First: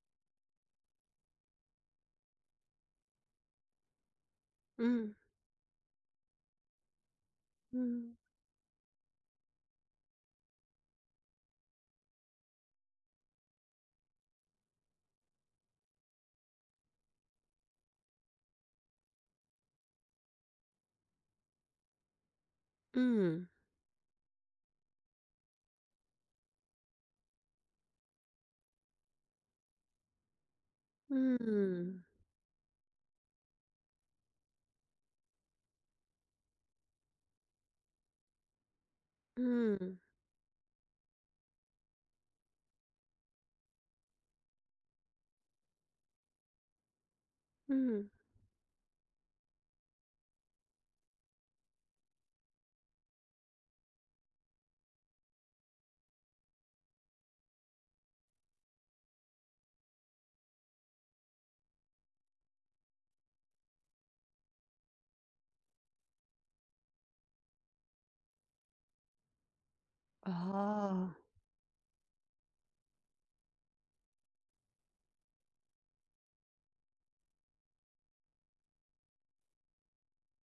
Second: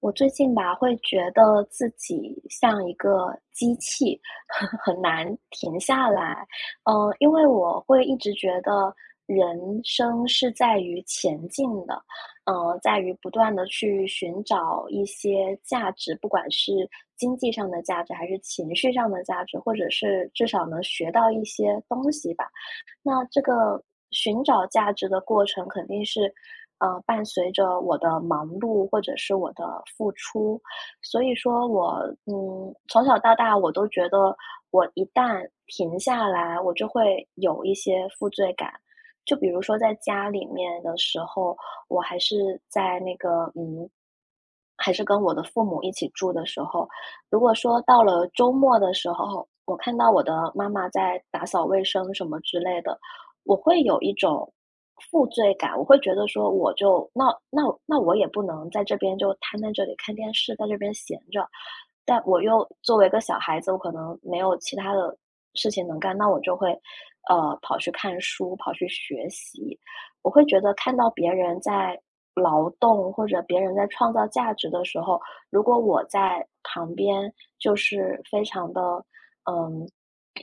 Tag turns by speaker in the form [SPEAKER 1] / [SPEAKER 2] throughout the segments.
[SPEAKER 1] 我最近吧，会觉得自己像一个机器，很
[SPEAKER 2] 嗯
[SPEAKER 1] 难停下来。嗯，因为我会
[SPEAKER 2] 嗯
[SPEAKER 1] 一直觉得人生是在于前进的，嗯，在于不断的去寻找一些价值，不管是经济上的价值，还是情绪上的价值，或者是至少能学到一些东西吧。那这
[SPEAKER 2] 嗯
[SPEAKER 1] 个寻找价值的过程肯定是，伴随着我的忙碌或者是我的付出，所以说我，
[SPEAKER 2] 嗯
[SPEAKER 1] 嗯，从小到大我都觉得我一旦停下来，我就会有一些负罪感。就比如说在
[SPEAKER 2] 嗯
[SPEAKER 1] 家里面的时候，我还是在那个，嗯，还是跟我的父母一起住的时候，如果说到
[SPEAKER 2] 嗯，
[SPEAKER 1] 了周末的时候，我看到我的妈妈在打扫卫生什么之类的，我会有一种负罪感，我会觉得说，我就那那那我也不能在这边就瘫在这里看电视，在这边闲着，但我又作为一个小孩子，我可能没有其他的事情能干，那我就会跑去看书，跑去学习，我会觉得看到
[SPEAKER 2] 哦，
[SPEAKER 1] 别人在劳动或者别人在创造价值的时候，如果我在旁边就是非常的，嗯，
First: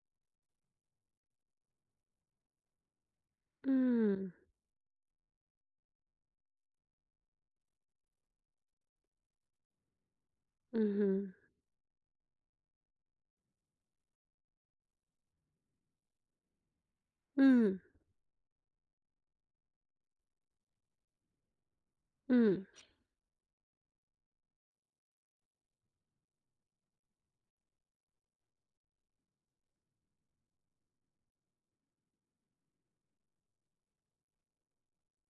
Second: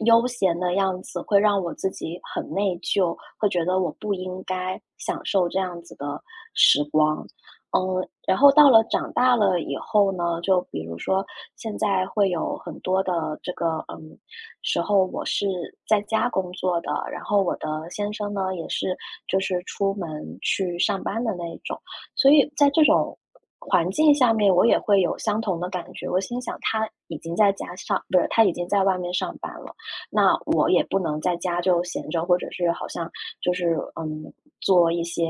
[SPEAKER 1] 悠闲的样子，会让我自己很内疚，会觉得我不
[SPEAKER 2] 嗯
[SPEAKER 1] 应该享受这样子的时光。嗯，然后到了长大了以后呢，就比如
[SPEAKER 2] 嗯
[SPEAKER 1] 说
[SPEAKER 2] 哼
[SPEAKER 1] 现在会有很多的这个，嗯，时候我是在家工作的，然后我的
[SPEAKER 2] 嗯
[SPEAKER 1] 先生呢也是就是出门去上班的那种。所以
[SPEAKER 2] 嗯
[SPEAKER 1] 在这种环境下面，我也会有相同的感觉。我心想，他已经在家上，不是，他已经在外面上班了，那我也不能在家就闲着，或者是好像就是嗯，做一些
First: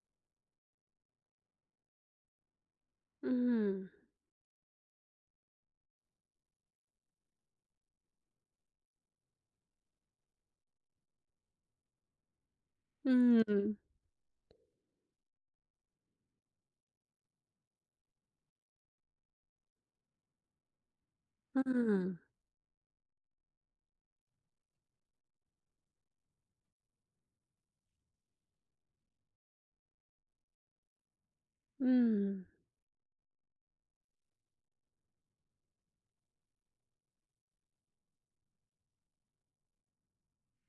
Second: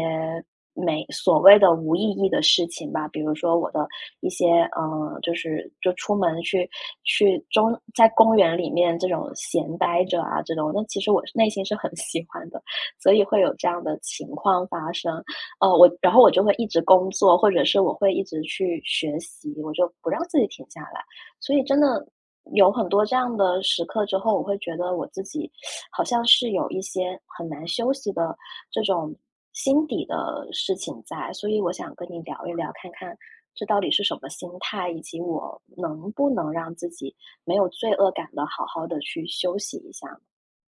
[SPEAKER 1] 没所谓的无意义的事情吧。比如说我的
[SPEAKER 2] 嗯
[SPEAKER 1] 一些嗯，就是就出门去在公园里面这种闲待着啊，这种，那其实我内心是很喜欢的，所以会
[SPEAKER 2] 嗯
[SPEAKER 1] 有这
[SPEAKER 2] 嗯
[SPEAKER 1] 样的情况发生。然后我就会一直工作，或者是我会一直去学习，我就不让自己停下来。所以真的
[SPEAKER 2] 嗯
[SPEAKER 1] 有很多这样的时刻之后，我会觉得我自己好像是有一些很难休息的这种心底的事情在，所以我想跟你聊
[SPEAKER 2] 嗯。
[SPEAKER 1] 一聊，看看这到底是什么心态，以及我能不能让自己没有罪恶感的好好的去休息一下。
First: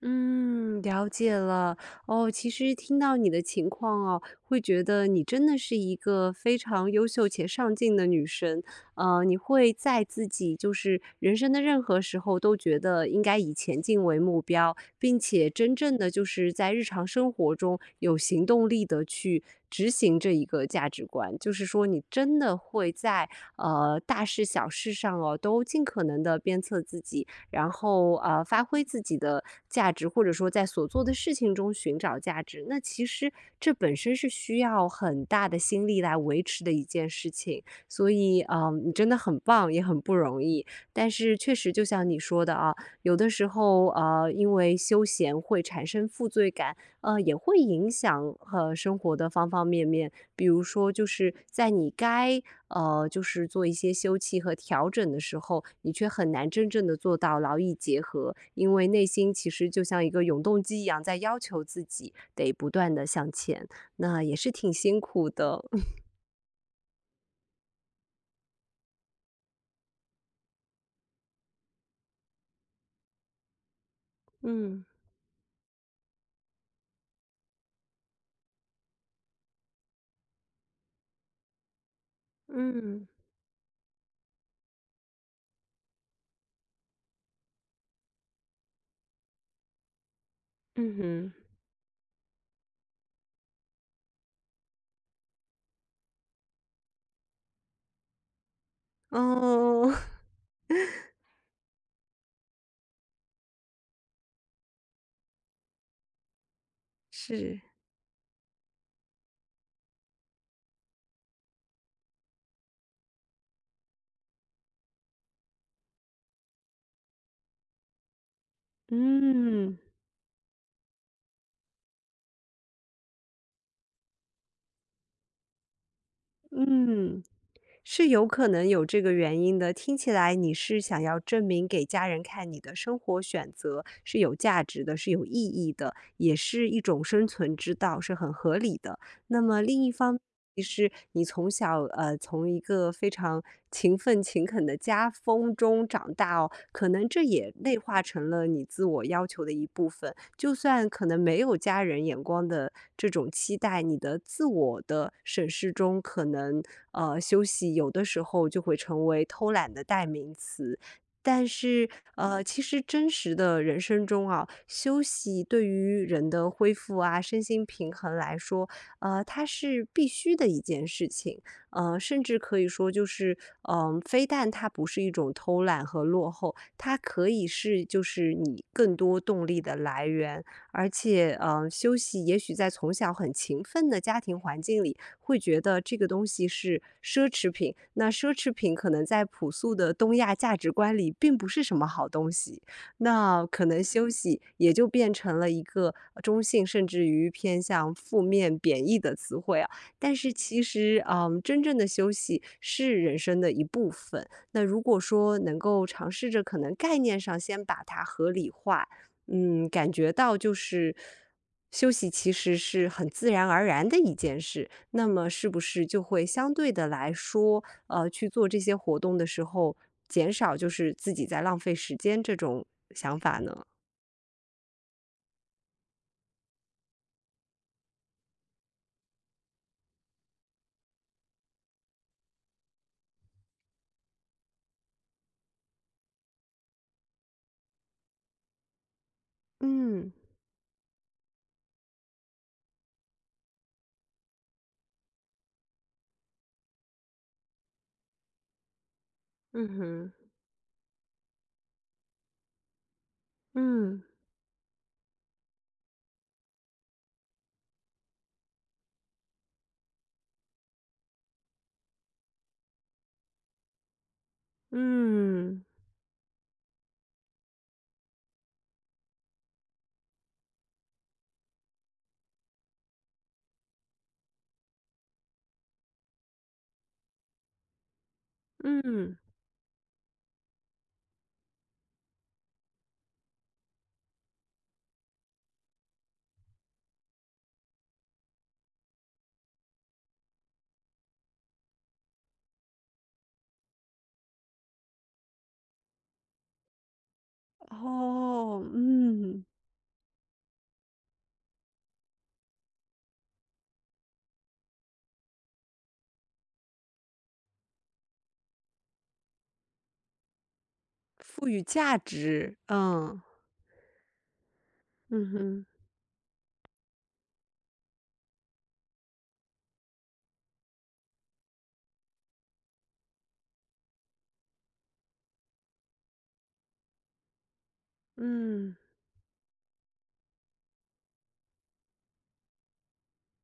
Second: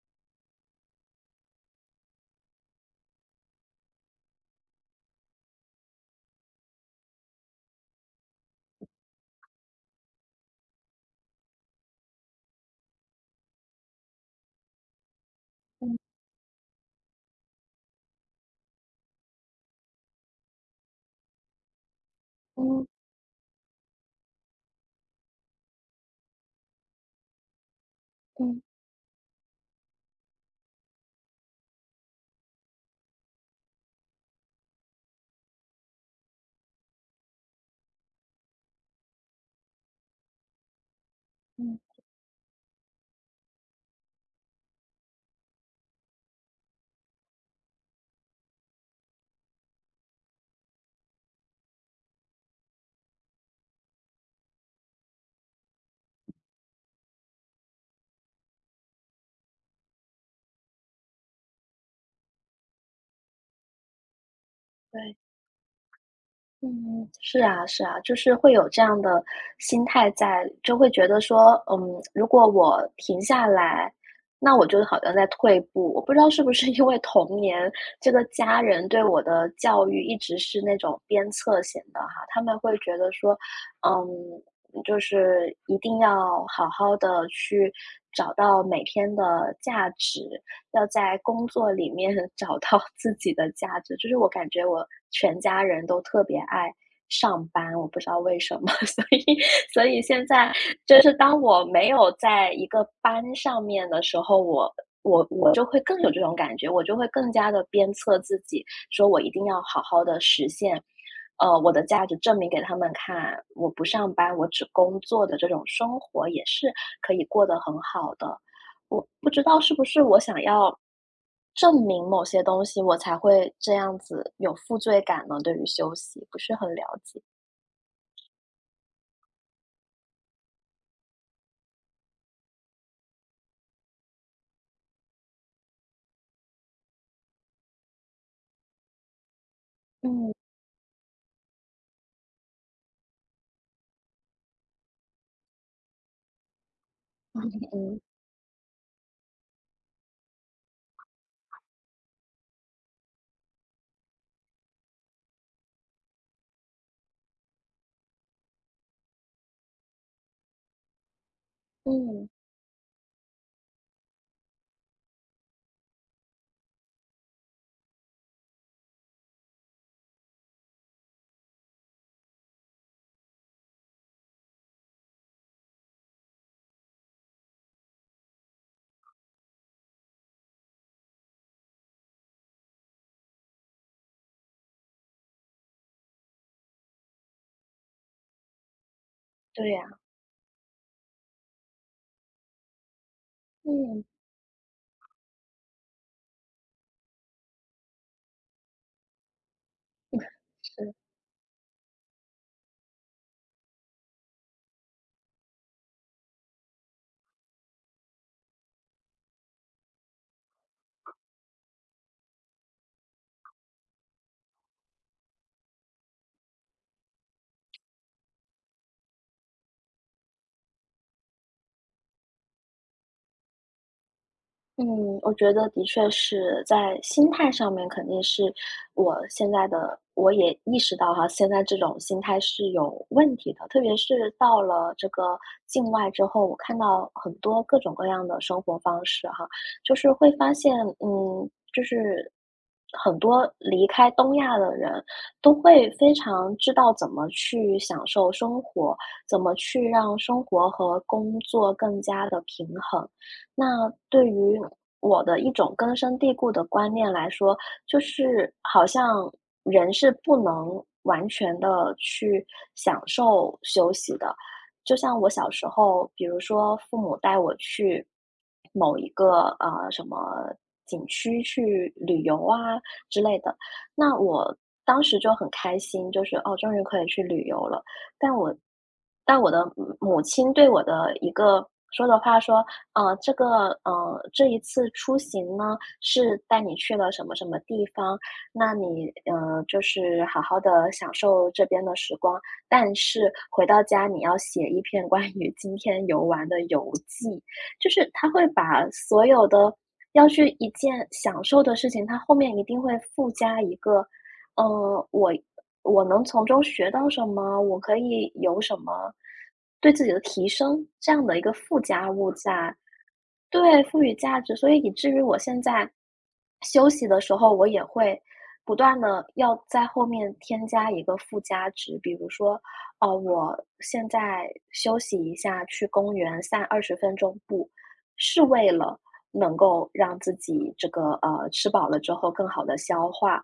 [SPEAKER 2] 嗯，了解了。哦，其实听到你的情况哦，会觉得你真的是一个非常优秀且上进的女生。你会在自己就是人生的任何时候都觉得应该以前进为目标，并且真
[SPEAKER 1] 嗯
[SPEAKER 2] 正的就是在日常生活中有行动力的去执行这一个价值观。就是说，你真的
[SPEAKER 1] 嗯
[SPEAKER 2] 会在大事小事上哦，都尽可能的鞭策自己，然后
[SPEAKER 1] 嗯
[SPEAKER 2] 发挥自己的价值，或者说在所做的事情中寻找价值。那其实这本身是需要很大的心力来维持的一件事情，所以你真的很棒，也很不容易。但是确实，
[SPEAKER 1] 嗯，
[SPEAKER 2] 就像你说的啊，有的时候因为休闲会产生负罪感，也会影响生活的方方面面。比如说，就是在你该就是做一些休憩和调整的时候，你却很难真正的做到劳逸结合，因为内心其实就像一个永动机一样，在要求自己得不断的向前，那也是挺辛
[SPEAKER 1] 对。
[SPEAKER 2] 苦的。
[SPEAKER 1] 嗯，是啊，是啊，就是会有这样的心态在，就会觉得说，嗯，如果我停下来，那我就
[SPEAKER 2] 嗯
[SPEAKER 1] 好像在退步。我不知道是不是因为童年这个家人对我的教育一直是那种鞭策型的哈，他们会觉
[SPEAKER 2] 嗯
[SPEAKER 1] 得说，嗯，就是一定要好好的去找到每天的价值，要在
[SPEAKER 2] 嗯
[SPEAKER 1] 工作里面 找到自己的价值。就是我感觉我全家人都特别爱上班，我不知道为什么，所
[SPEAKER 2] 哼，
[SPEAKER 1] 以所
[SPEAKER 2] 哦，
[SPEAKER 1] 以现在就是当我没有在一个班上面的时候，我就会更有这种感觉，我就会 更加
[SPEAKER 2] 是，
[SPEAKER 1] 的鞭策自己，说我一定要好好的实现，我的价值证明给他们看，我不上班，我只工作的这种生活也是可以过得很好的。我不知道是
[SPEAKER 2] 嗯
[SPEAKER 1] 不是我想要证明某些东西，我才会这样子有负罪感呢？对于休息不是很了解。
[SPEAKER 2] 嗯。是有可能有这个原因的。听起来你是想要证明给家人看你的生活选择是有价值的，是有意义的，也是一种生存之道，是很合理的。那么另一方面
[SPEAKER 1] 嗯
[SPEAKER 2] 其实你从小从一个非常勤奋勤恳的家风中长大哦，可能这也 内
[SPEAKER 1] 嗯
[SPEAKER 2] 化成了你自我要求的一部分。就算可能没有家人眼光的这种期待，你的自我的审视中，可能休息有的时候就会成为偷懒的代名词。但是，
[SPEAKER 1] 嗯，
[SPEAKER 2] 其实真实的人生中啊，休息对于人的恢复啊、身心平衡来说，它是必须的一件事情。甚至可以说就是，非但它不是一种偷懒和落后，它可以是就是你更多动力的来源。而且，休息也许在从小很勤奋的家庭环境里，会觉得这个东西是奢侈品，那奢侈品可能在朴
[SPEAKER 1] 对
[SPEAKER 2] 素
[SPEAKER 1] 呀，
[SPEAKER 2] 的东亚价值观里并不是什么好东西，那可能
[SPEAKER 1] 嗯，
[SPEAKER 2] 休息也就变成了一个中性甚至于偏向负面贬义的词汇啊。但是其
[SPEAKER 1] 是。
[SPEAKER 2] 实，真正的休息是人生的一部分。那如果说能够尝试着可能概念上先把它合理化，感觉到就是休息其实是很自然而然的一件事，那么是不是就会相对的来说，去做这些活动的时候，减少就是自己在浪费时间这种想法呢？
[SPEAKER 1] 嗯，我觉得的确是在心态上面肯定是我现在的我也意识到哈，现在这种心态是有问题的。特别是到了这个境外之后，我看到很多各种各样的生活方式哈，就是
[SPEAKER 2] 嗯
[SPEAKER 1] 会发现，嗯，就是很多离开东亚的人都会非常知道怎么去享受生活，怎么
[SPEAKER 2] 嗯
[SPEAKER 1] 去
[SPEAKER 2] 哼，
[SPEAKER 1] 让生活和工作更加的平衡。那
[SPEAKER 2] 嗯
[SPEAKER 1] 对于我的一种根深蒂固的观念来说，就是好像人是不能完全的去享受休息的。就像我小
[SPEAKER 2] 嗯
[SPEAKER 1] 时候，比如说父母带我去某一个，什么景区去旅游啊之类的，那我当时就很开心，就是，哦，终于可以去旅游了。但我
[SPEAKER 2] 嗯。
[SPEAKER 1] 但我的母亲对我的一个说的话说，呃，这个这一次出行呢，是带你去了什么什么地方，那你就是好好的享受这边的时光，但是回到家你要写一篇关于今天游玩的游记，就是他会
[SPEAKER 2] 哦，
[SPEAKER 1] 把所
[SPEAKER 2] 嗯，
[SPEAKER 1] 有的要去一件享受的事情，他后面一定会附加一个呃，我我能从中学到什么？我可以有什么对自己的提升？这样的一
[SPEAKER 2] 赋
[SPEAKER 1] 个
[SPEAKER 2] 予
[SPEAKER 1] 附
[SPEAKER 2] 价
[SPEAKER 1] 加物
[SPEAKER 2] 值，
[SPEAKER 1] 在
[SPEAKER 2] 嗯，
[SPEAKER 1] 对，赋予价值。所以以至于
[SPEAKER 2] 嗯
[SPEAKER 1] 我现
[SPEAKER 2] 哼，
[SPEAKER 1] 在休息的时候，我也会不断的要在后面添加一个附加值。比如说，我现在休息一下，去公园散20分钟步，是为
[SPEAKER 2] 嗯，
[SPEAKER 1] 了能够让自己这个，吃饱了之后更好的消化。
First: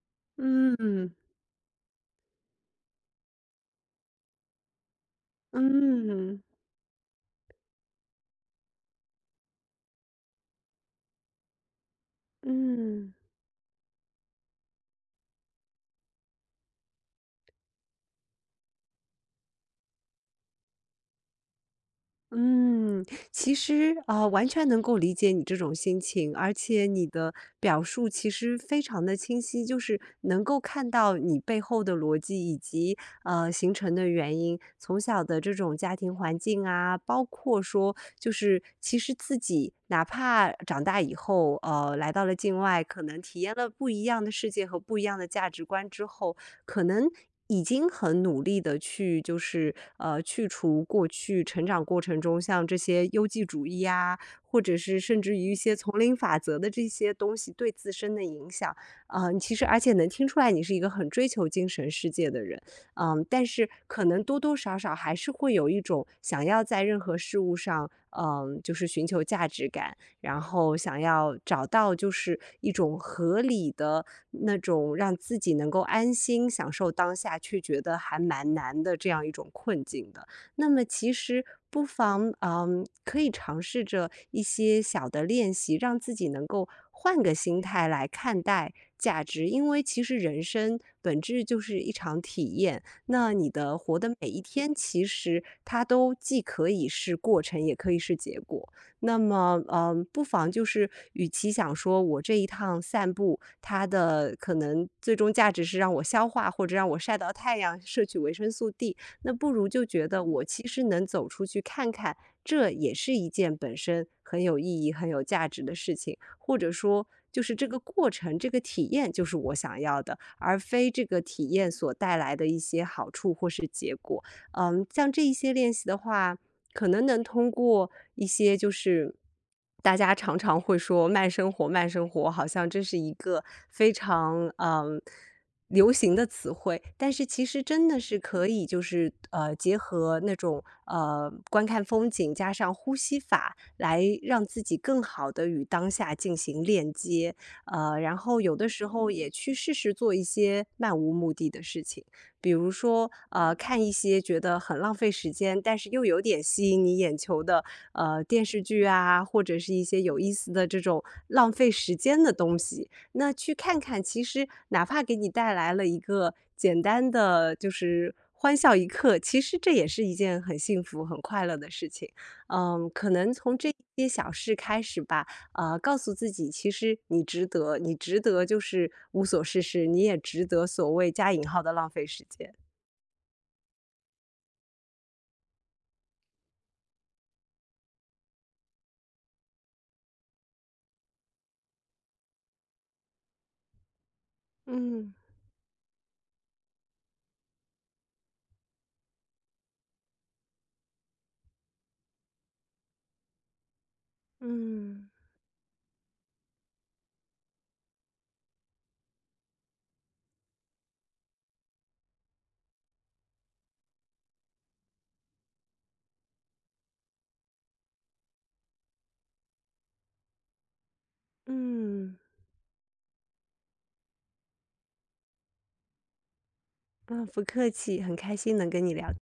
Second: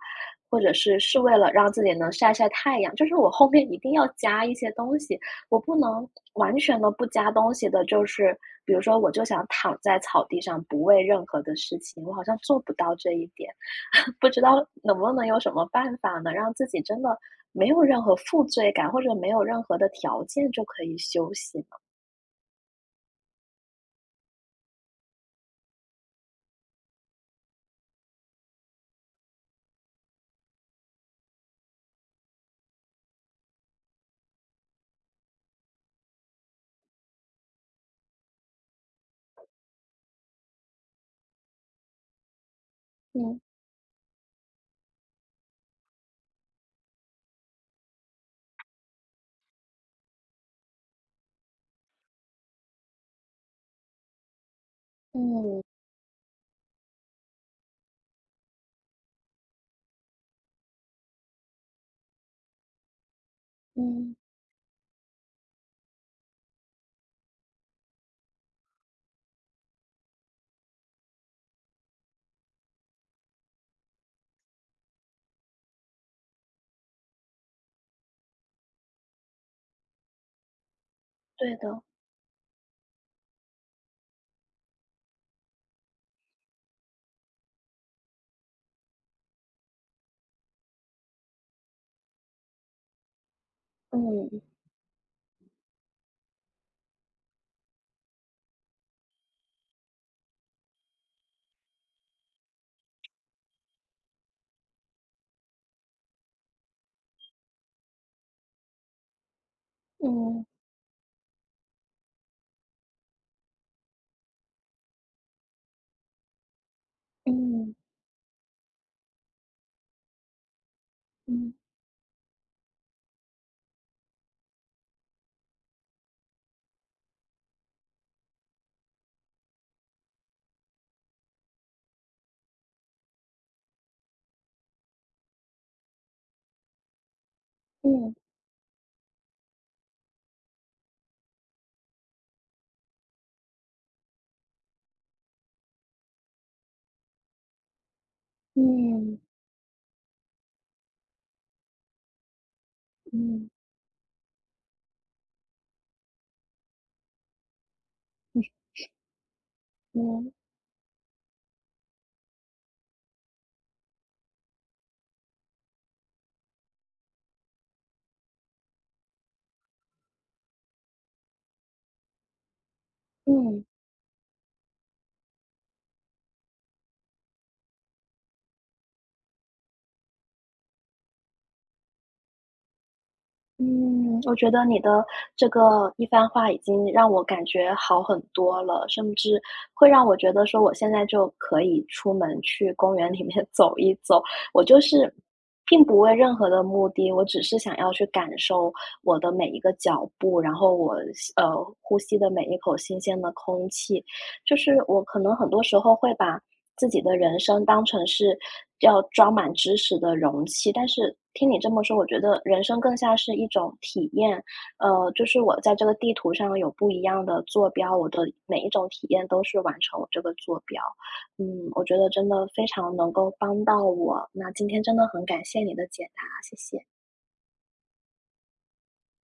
[SPEAKER 1] 或者是
[SPEAKER 2] 嗯，
[SPEAKER 1] 是为了让自己能晒晒太阳，就是我后面一定要加一些东西，我不能
[SPEAKER 2] 嗯，
[SPEAKER 1] 完全的不加东西的，就是比如说我就想躺在草地上不为任何的事情，我好像做不到这
[SPEAKER 2] 嗯。
[SPEAKER 1] 一点，不知道能不能有什么办法呢，让自己真的没有任何负罪感，或者没有任何的条件就可以休息呢？
[SPEAKER 2] 嗯，其实啊，完全能够理解你这种心情，而且你的表述其实非常的清晰，就是能够看到你背后的逻辑以及形成的原因，从小的这种家庭环境啊，包括说就是其实自己哪怕长大以后，来到了境外，可能
[SPEAKER 1] 嗯
[SPEAKER 2] 体验了不一样的世界和不一样的价值观之后，可能已经很努力的去就是，去除过去成长过程中像这些优绩主义啊，或者是甚至于一
[SPEAKER 1] 嗯
[SPEAKER 2] 些丛林法则的这些东西对自身的影响。你其实而且能听出来你是一个很追求精神世界的人，但是可
[SPEAKER 1] 嗯，
[SPEAKER 2] 能多多少少还是会有一种想要在任何事物上，就是寻求价值感，然后想要找到就是一种合理的那种让自己能够安心享受当下，却觉得还蛮难的这样一种困境的。那么其实
[SPEAKER 1] 对的，
[SPEAKER 2] 不妨，可以尝试着一些小的练习，让自己能够换个心态来看待价值。因为其实人生本质就是一场体验，那你的活的每一
[SPEAKER 1] 嗯
[SPEAKER 2] 天，其实它都既可以是过程，也可以是结果。那么，不妨就是，与其想说我这一趟散步，它的可能最终价值是让我消化或者让我晒到太阳，摄取维生素 D，那不如就觉得我
[SPEAKER 1] 嗯
[SPEAKER 2] 其实能走出去看看，这也是一件本身很有意义、很有价值的事情，或者说就是这
[SPEAKER 1] 嗯
[SPEAKER 2] 个过程、这个体验就是我想要的，而非这个体
[SPEAKER 1] 嗯
[SPEAKER 2] 验所带来的一些好处或是结果。像这一些练习的话。可能能通过一些就是大家常常会说慢生活，慢生活，好像这是一个非常流行的词汇，但是其实真的
[SPEAKER 1] 嗯
[SPEAKER 2] 是可以，就是结合那种观看风景加上呼吸法，来让自己更好的与当下进行链接，然后有的时候
[SPEAKER 1] 嗯
[SPEAKER 2] 也去试试做一些漫无目的的事情。比如说，
[SPEAKER 1] 嗯
[SPEAKER 2] 看一些觉得很浪费时间，但是又有点吸引你眼球的，电视剧啊，或者是一些有
[SPEAKER 1] 嗯
[SPEAKER 2] 意思的这种浪费时间的东西。那去看看，其实哪怕给你带来了一个简单的就是欢笑一刻，其实这也是一件很幸福、很快乐的事情。可能从
[SPEAKER 1] 嗯。
[SPEAKER 2] 这些小事开始吧，啊，告诉自己，其实你值得，你值得就是无所事事，你也值得所谓加引号的浪费时间。
[SPEAKER 1] 嗯，我觉得你的这个一番话已经让我感觉好很多了，甚至会让我觉得说我现在就可以出门去公园里面 走一走。我就是
[SPEAKER 2] 嗯
[SPEAKER 1] 并不为任何的目的，我只是想要去感受我的每一个脚步，然后我呼吸的每一口新鲜的空气。就是我
[SPEAKER 2] 嗯
[SPEAKER 1] 可能很多时候会把自己的人生当成是要装满知识的容器，但是听你这么说，我觉得人生更像是一种体验。就是我在这个地图上有不一样的坐标，我的每一种体验都是完成我这个坐标。嗯，我觉得
[SPEAKER 2] 嗯
[SPEAKER 1] 真的非常能够帮到我。那今天真的很感谢你的解答，谢谢。
[SPEAKER 2] 啊，不客气，很开心能跟你聊天